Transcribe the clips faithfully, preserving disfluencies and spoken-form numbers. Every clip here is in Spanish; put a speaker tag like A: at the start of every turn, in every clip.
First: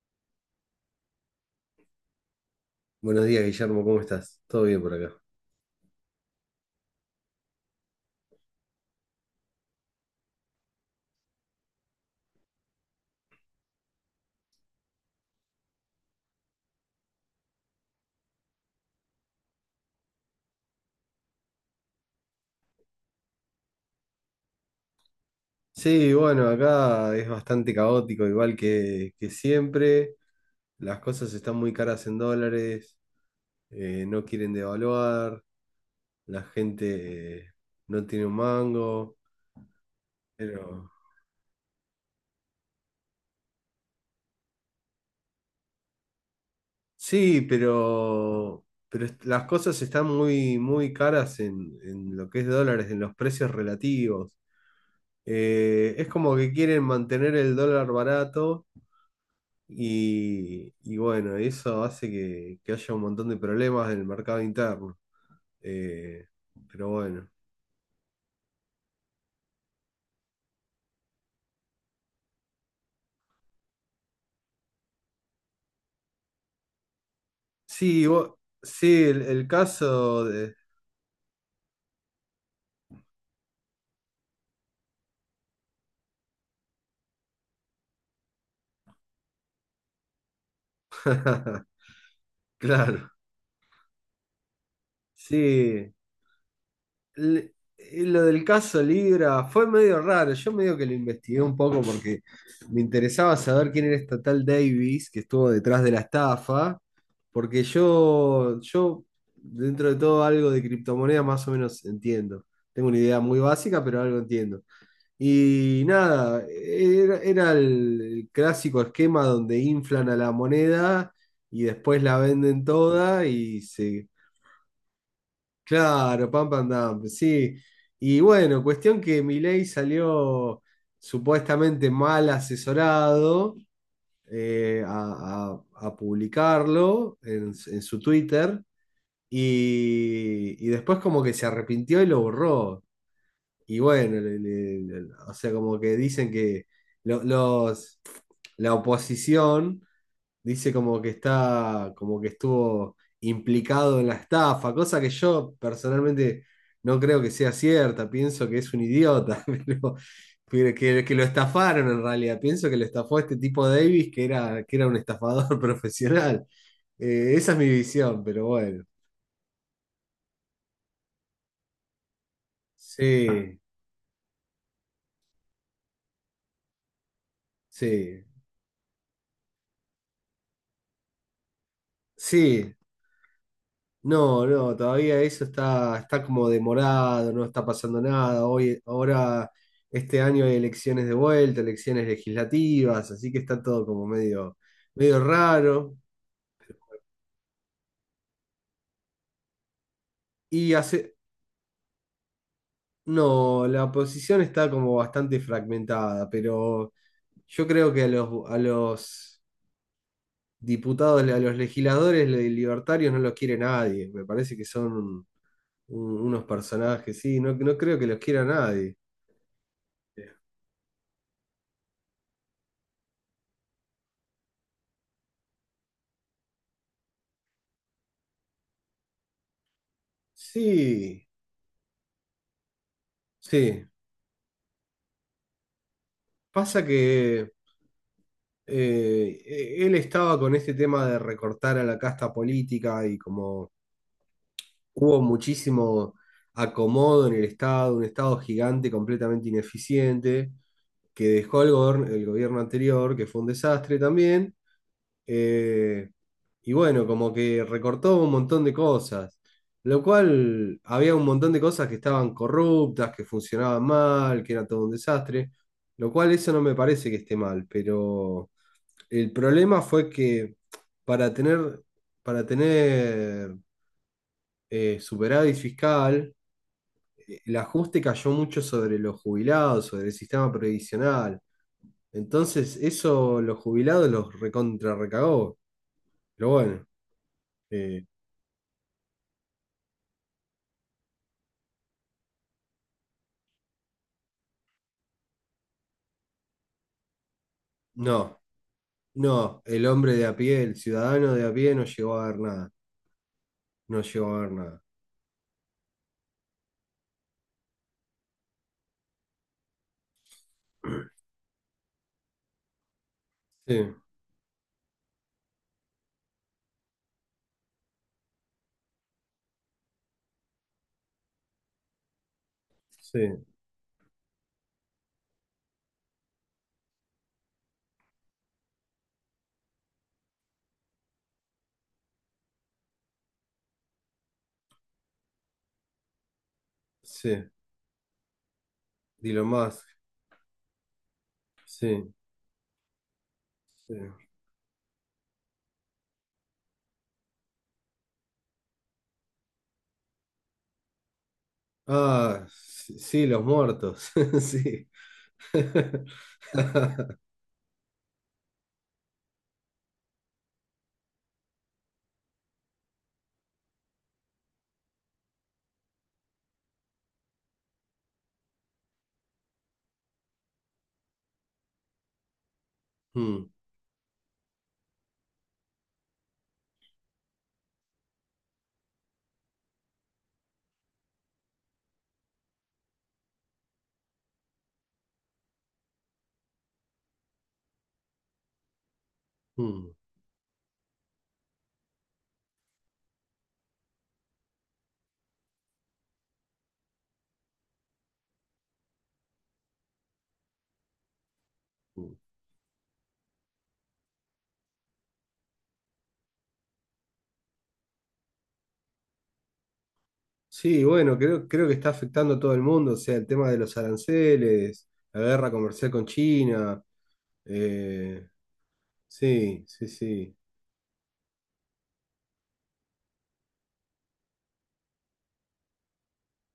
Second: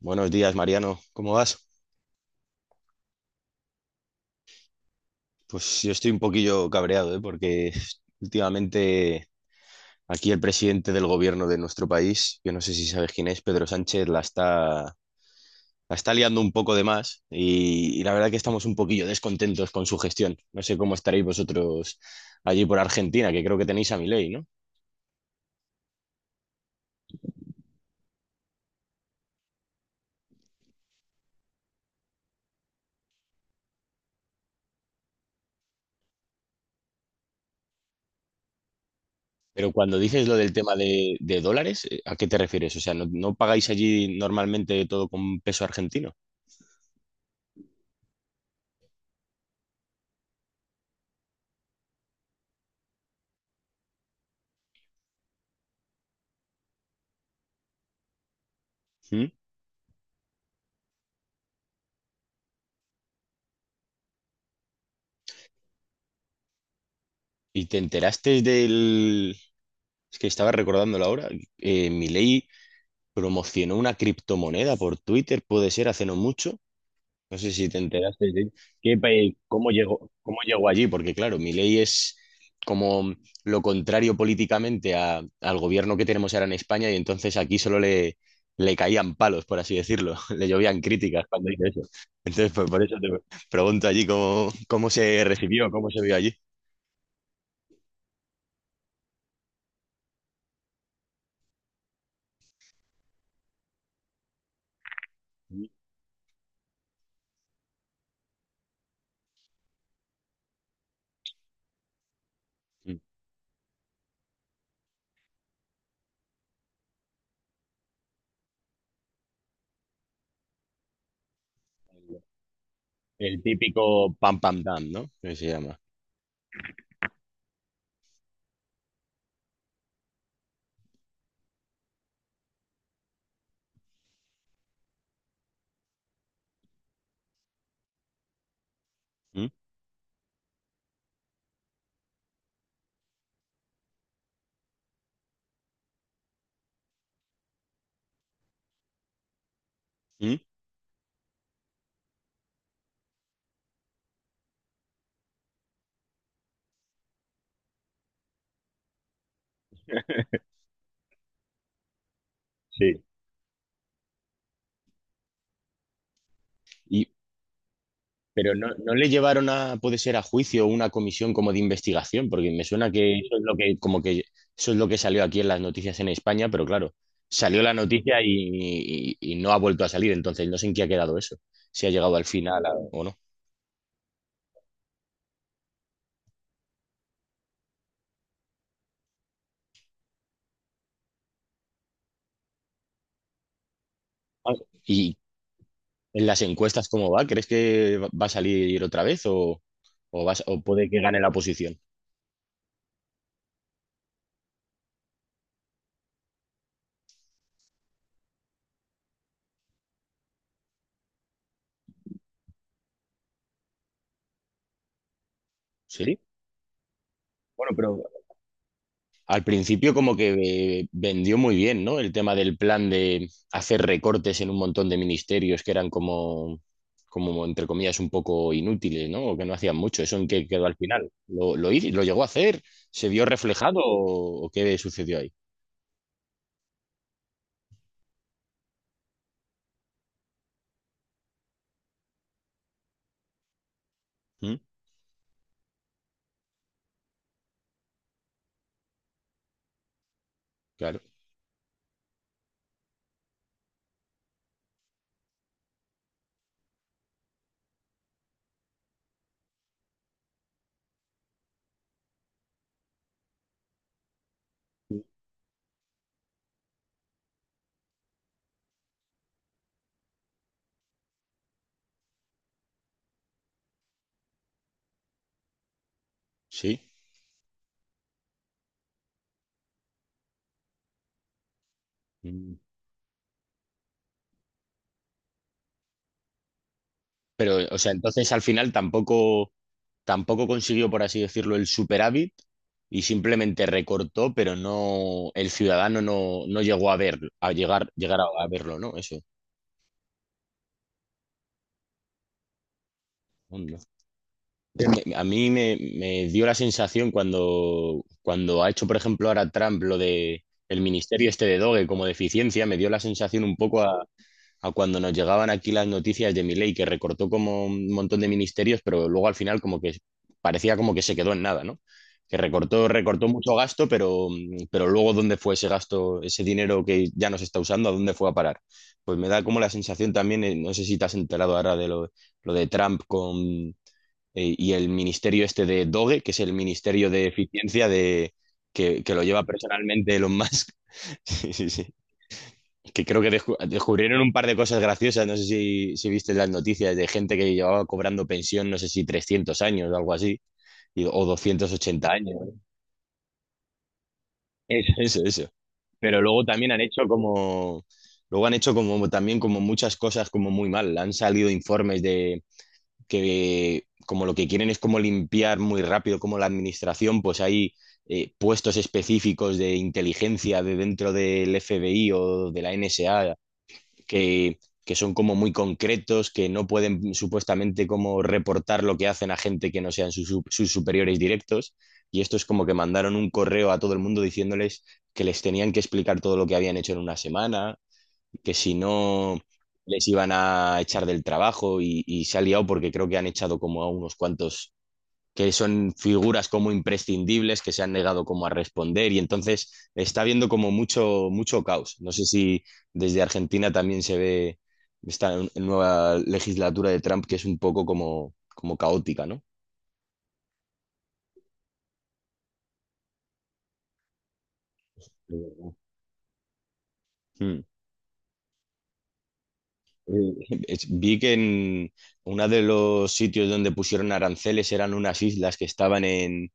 A: Buenos días, Mariano. ¿Cómo vas?
B: Buenos días, Guillermo, ¿cómo estás? ¿Todo bien por acá?
A: Pues yo estoy un poquillo cabreado, ¿eh? Porque últimamente aquí el presidente del gobierno de nuestro país, yo no sé si sabes quién es, Pedro Sánchez, la está, la está liando un poco de más y, y la verdad que estamos un poquillo descontentos con su gestión. No sé cómo estaréis vosotros allí por Argentina, que creo que tenéis a Milei, ¿no?
B: Sí, bueno, acá es bastante caótico, igual que, que siempre. Las cosas están muy caras en dólares, eh, no quieren devaluar, la gente eh, no tiene un mango,
A: Pero cuando dices lo del tema
B: pero.
A: de, de dólares, eh, ¿a qué te refieres? O sea, ¿no, no pagáis allí normalmente todo con peso argentino?
B: Sí, pero, pero est- las cosas están muy, muy caras en, en lo que es dólares, en los precios relativos. Eh, es como que quieren mantener el dólar barato.
A: ¿Mm?
B: Y, y bueno, eso hace que, que haya un montón de problemas en el mercado interno. Eh, pero bueno.
A: ¿Y te enteraste del? Es que estaba recordándolo ahora. Eh, Milei promocionó una criptomoneda por Twitter, puede ser, hace no mucho. No sé si te
B: Sí,
A: enteraste
B: vo-
A: de qué
B: sí, el,
A: país,
B: el
A: cómo llegó,
B: caso
A: cómo
B: de.
A: llegó allí, porque claro, Milei es como lo contrario políticamente a- al gobierno que tenemos ahora en España y entonces aquí solo le, le caían palos, por así decirlo. Le llovían críticas cuando hizo eso. Entonces, pues por eso te
B: Claro,
A: pregunto allí cómo, cómo se recibió, cómo
B: sí.
A: se vio allí.
B: le- eh, lo del caso Libra fue medio raro. Yo medio que lo investigué un poco porque me interesaba saber quién era esta tal Davis que estuvo detrás de la estafa. Porque yo, yo dentro de todo, algo de criptomonedas más o menos entiendo. Tengo una idea muy básica, pero algo entiendo. Y nada, era, era el, el clásico esquema donde inflan a la moneda y después la venden toda
A: El
B: y
A: típico
B: se.
A: pam pam dam, ¿no? Que se llama.
B: Claro, pam, pam, dam, sí. Y bueno, cuestión que Milei salió supuestamente mal asesorado, eh, a, a- a publicarlo en, en su Twitter
A: ¿Mm?
B: y, y después como que se arrepintió y lo borró. Y bueno, le- le- le- o sea, como que dicen que lo- los, la oposición
A: ¿Mm?
B: dice como que está, como que estuvo implicado en la estafa, cosa que yo personalmente no creo que sea cierta, pienso que es un idiota, pero, pero que, que lo estafaron en realidad, pienso que lo
A: Sí.
B: estafó este tipo Davis, que era, que era un estafador profesional.
A: Y,
B: Eh, esa es mi visión, pero
A: pero no,
B: bueno,
A: no le llevaron a, puede ser, a juicio o una comisión como de investigación, porque me suena que eso es lo
B: sí,
A: que, como que eso es lo que salió aquí en las noticias en España, pero claro, salió la noticia
B: sí,
A: y, y- y no ha vuelto a salir, entonces no sé en qué ha quedado eso, si ha llegado al final a-
B: sí.
A: o no.
B: No, no, todavía eso está, está como demorado, no está pasando nada. Hoy, ahora, este año hay elecciones de vuelta, elecciones legislativas, así que está todo como
A: Ah,
B: medio,
A: y
B: medio raro.
A: en las encuestas, ¿cómo va? ¿Crees que va va a salir otra vez o, o, vas- o
B: Y
A: puede que
B: hace,
A: gane la oposición?
B: no, la oposición está como bastante fragmentada, pero yo creo que a los, a los diputados, a los legisladores libertarios no los quiere nadie. Me parece que son un-
A: ¿Sí?
B: unos personajes, sí, no,
A: Bueno,
B: no creo
A: pero
B: que los quiera nadie.
A: al principio como que eh, vendió muy bien, ¿no? El tema del plan de hacer recortes en un montón de ministerios que eran como, como entre comillas, un poco inútiles, ¿no? O que no hacían mucho. ¿Eso en qué quedó al final?
B: Sí,
A: ¿Lo, lo, hizo- lo llegó a hacer? ¿Se vio reflejado
B: sí.
A: o, o qué sucedió ahí?
B: Pasa que eh, e- él estaba con este tema de recortar a la casta política y como
A: ¿Mm?
B: hubo muchísimo acomodo en el Estado, un Estado gigante completamente ineficiente,
A: Claro,
B: que dejó el gobierno, el gobierno anterior, que fue un desastre también, eh, y bueno, como que recortó un montón de cosas, lo cual había un montón de cosas que estaban corruptas, que funcionaban mal, que era todo un desastre, lo cual eso no me parece que esté mal, pero el problema fue que para tener, para tener eh, superávit fiscal,
A: sí.
B: eh, el ajuste cayó mucho sobre los jubilados, sobre el sistema previsional.
A: Mm.
B: Entonces, eso los jubilados los recontra recagó. Pero bueno.
A: Pero, o sea,
B: eh,
A: entonces al final tampoco... tampoco consiguió, por así decirlo, el superávit y simplemente recortó, pero no, el ciudadano no, no llegó a verlo, a llegar, llegar a,
B: No,
A: a verlo, ¿no? Eso.
B: no, el hombre de a pie, el ciudadano de a pie no llegó a ver nada,
A: Onda.
B: no llegó a ver nada.
A: Me- A mí me, me dio la sensación cuando, cuando ha hecho, por ejemplo, ahora Trump lo de el ministerio este de Doge como deficiencia, me dio la sensación un poco
B: Sí,
A: a, a cuando nos llegaban aquí las noticias de Milei, que recortó como un montón de ministerios, pero luego al final como que parecía como que se quedó en nada, ¿no? Que recortó,
B: sí,
A: recortó mucho gasto, pero, pero luego dónde fue ese gasto, ese dinero que ya no se está usando, a dónde fue a parar. Pues me da como la sensación también, eh, no sé si te has enterado ahora de lo, lo de Trump con, eh, y el ministerio este de Doge, que es el ministerio de
B: sí,
A: eficiencia de, que, que lo lleva
B: Elon Musk,
A: personalmente Elon Musk. Sí, sí, sí
B: sí,
A: que creo que descu-
B: sí.
A: descubrieron un par de cosas graciosas. No sé si, si viste las noticias de gente que llevaba cobrando pensión, no sé si trescientos años o algo así, y- o doscientos ochenta años.
B: Ah, sí, sí, los muertos, sí.
A: Eso, eso, eso. Pero luego también han hecho como, luego han hecho como también como muchas cosas como muy mal. Han salido informes de que como lo que quieren es como limpiar muy rápido como la administración, pues hay eh, puestos específicos de inteligencia de dentro del F B I o de la N S A
B: Mm,
A: que, que son como muy concretos, que no pueden supuestamente como reportar lo que hacen a gente que no sean sus, su- sus superiores directos. Y esto es como que mandaron un correo a todo el mundo diciéndoles que les tenían que explicar todo lo que habían hecho en una semana, que si no
B: mm,
A: les iban a echar del trabajo y, y se ha liado porque creo que han echado como a unos cuantos que son figuras como imprescindibles que se han negado como a responder y entonces está habiendo como mucho, mucho caos. No
B: mm.
A: sé si desde Argentina también se ve esta nueva legislatura de Trump que es un poco como, como caótica, ¿no?
B: Sí, bueno, creo, creo que está afectando a todo el mundo, o sea, el tema de los aranceles, la guerra comercial con China,
A: Mm.
B: eh, sí, sí,
A: Eh,
B: sí,
A: es- Vi que en uno de los sitios donde pusieron aranceles eran unas islas que estaban en,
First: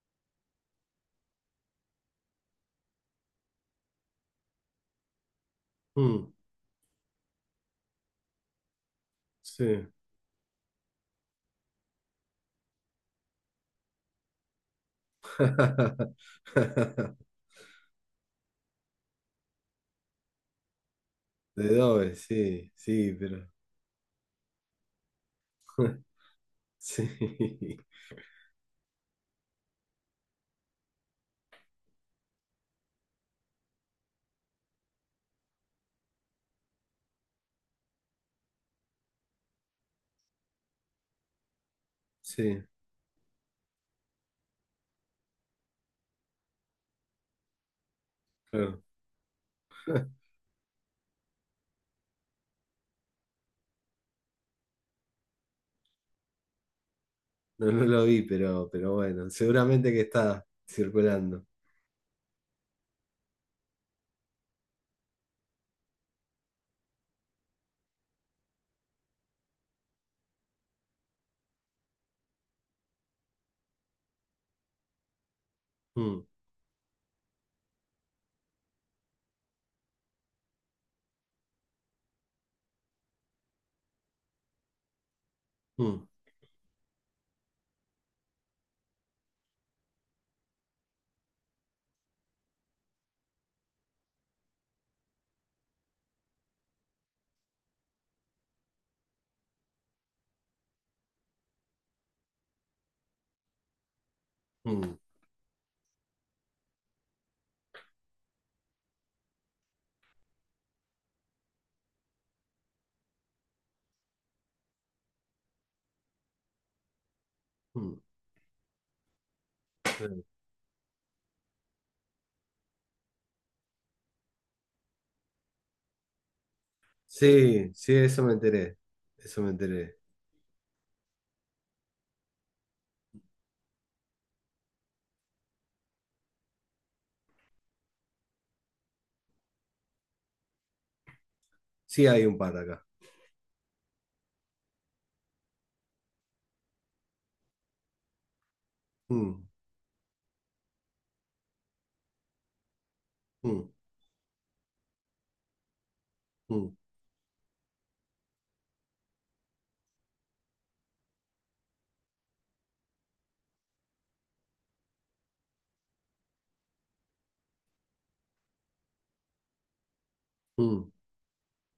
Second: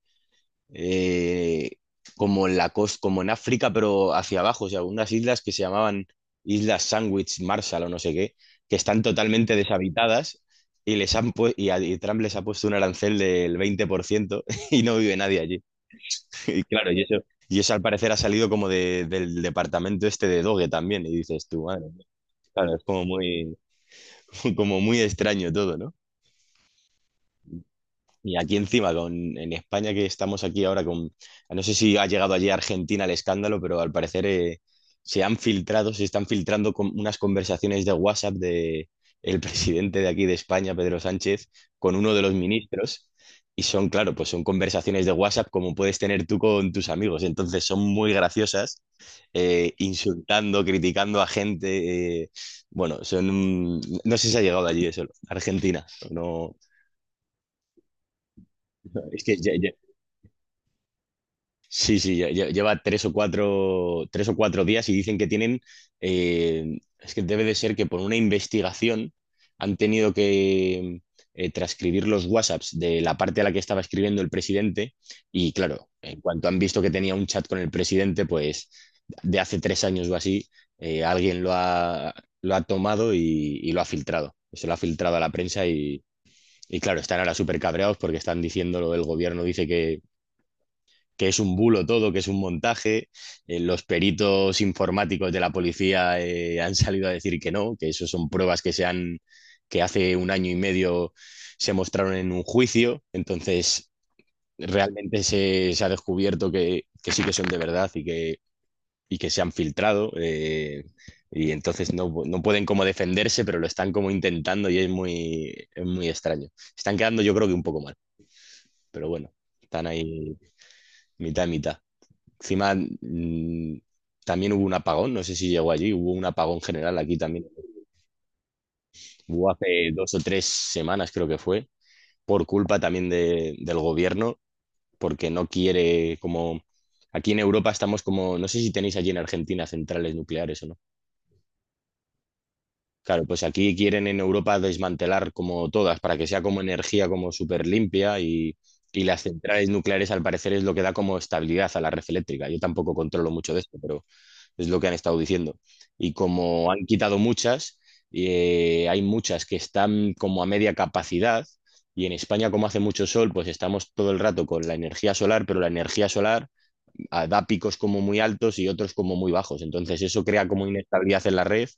A: eh, como en la costa, como en África, pero hacia abajo, o sea, unas islas que se llamaban
B: mm,
A: Islas Sandwich, Marshall o no sé qué, que están totalmente
B: sí.
A: deshabitadas y les han pu- y, a- y Trump les ha puesto un arancel del veinte por ciento y no vive nadie allí. Y claro, y eso, y eso al parecer ha salido como de- del departamento este de Doge también, y dices tú,
B: De
A: madre mía.
B: Dove, sí,
A: Claro, es como
B: sí, pero
A: muy, como muy extraño todo, ¿no?
B: sí,
A: Y aquí encima, con, en España que estamos aquí ahora con, no sé si ha llegado allí a Argentina el escándalo, pero al parecer eh, se han filtrado, se están filtrando con unas conversaciones de WhatsApp de el presidente de aquí de España, Pedro Sánchez, con uno de los
B: sí,
A: ministros. Y son, claro, pues son conversaciones de WhatsApp como puedes tener tú con tus amigos. Entonces son muy graciosas,
B: claro.
A: eh, insultando, criticando a gente. eh, bueno, son... un- No sé si ha llegado allí eso, Argentina. No,
B: No, no lo vi, pero, pero
A: no, es
B: bueno,
A: que ya- ya-
B: seguramente que está circulando.
A: sí, sí, ya- ya- lleva tres o cuatro, tres o cuatro días y dicen que tienen, eh, es que debe de ser que por una investigación han tenido que eh, transcribir los WhatsApps de la parte a la que estaba escribiendo el presidente y claro, en
B: Mm,
A: cuanto han visto que tenía un chat con el presidente, pues de hace tres años o así, eh, alguien lo ha, lo ha tomado y, y lo ha filtrado, se lo ha filtrado a la prensa y,
B: mm,
A: y claro, están ahora súper cabreados porque están diciéndolo, el gobierno dice que es un bulo todo, que es un montaje. Eh, los peritos informáticos de la policía eh, han salido a decir que no, que eso son pruebas que se han, que hace un año y medio se mostraron en un juicio. Entonces,
B: mm,
A: realmente se, se ha descubierto que, que sí que son de verdad y que, y que se han filtrado. eh, y entonces no, no pueden como defenderse, pero lo están como intentando y es muy, es muy extraño. Están quedando yo creo que un poco mal,
B: mm.
A: pero bueno, están
B: Claro.
A: ahí mitad y mitad. Encima, mm, también hubo un apagón, no sé si llegó allí, hubo un apagón general aquí también.
B: Sí, sí, eso me enteré, eso me
A: Hubo hace
B: enteré.
A: dos o tres semanas, creo que fue, por culpa también de- del gobierno, porque no quiere, como aquí en Europa estamos como, no sé si tenéis allí en Argentina centrales nucleares o no.
B: Sí, hay un par acá.
A: Claro, pues aquí quieren en Europa desmantelar como todas, para que sea como energía como súper limpia y, y las
B: Mm,
A: centrales nucleares al parecer es lo que da como estabilidad a la red eléctrica. Yo tampoco controlo mucho de
B: mm,
A: esto, pero es lo que han estado diciendo. Y como
B: mm,
A: han quitado muchas, eh, hay muchas que están como a media capacidad y en España como hace mucho sol, pues estamos todo el rato con la energía solar, pero la energía solar ah, da picos como muy altos y otros como muy bajos. Entonces eso crea como
B: mm,
A: inestabilidad en la red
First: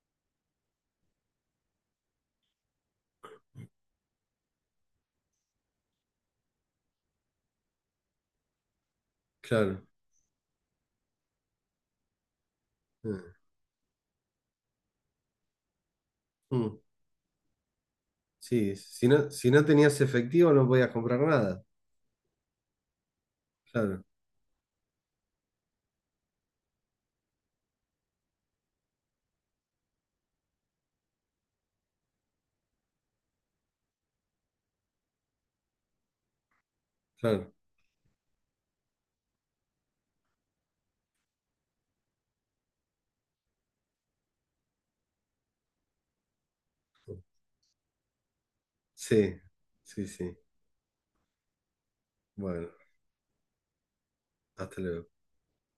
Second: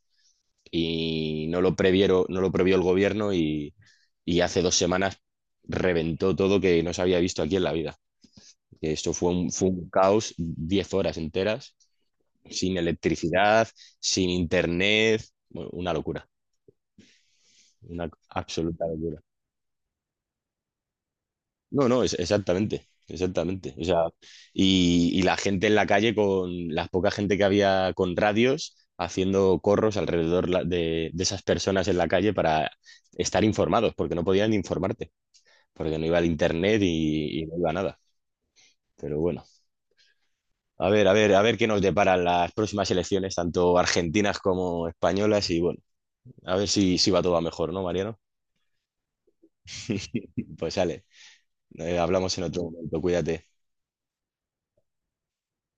A: y no lo previeron, no lo previó el gobierno y, y hace dos semanas reventó todo que no se había visto aquí en la vida. Esto fue un, fue
B: claro.
A: un caos, diez horas enteras sin
B: Mm,
A: electricidad, sin internet, bueno, una locura,
B: mm.
A: una
B: Sí,
A: absoluta
B: si
A: locura.
B: no, si no tenías efectivo no podías comprar nada.
A: No, no, es- exactamente, exactamente. O sea,
B: Claro,
A: y, y la gente en la calle con la poca gente que había con radios haciendo corros alrededor la- de, de esas personas en la calle para estar informados, porque no podían informarte, porque no iba el internet y, y
B: claro.
A: no iba nada. Pero bueno, a ver, a ver, a ver qué nos deparan las próximas elecciones, tanto argentinas como españolas, y bueno, a ver si, si va todo a mejor, ¿no, Mariano?
B: Sí, sí, sí.
A: Pues sale, eh, hablamos en otro
B: Bueno,
A: momento, cuídate.
B: hasta luego.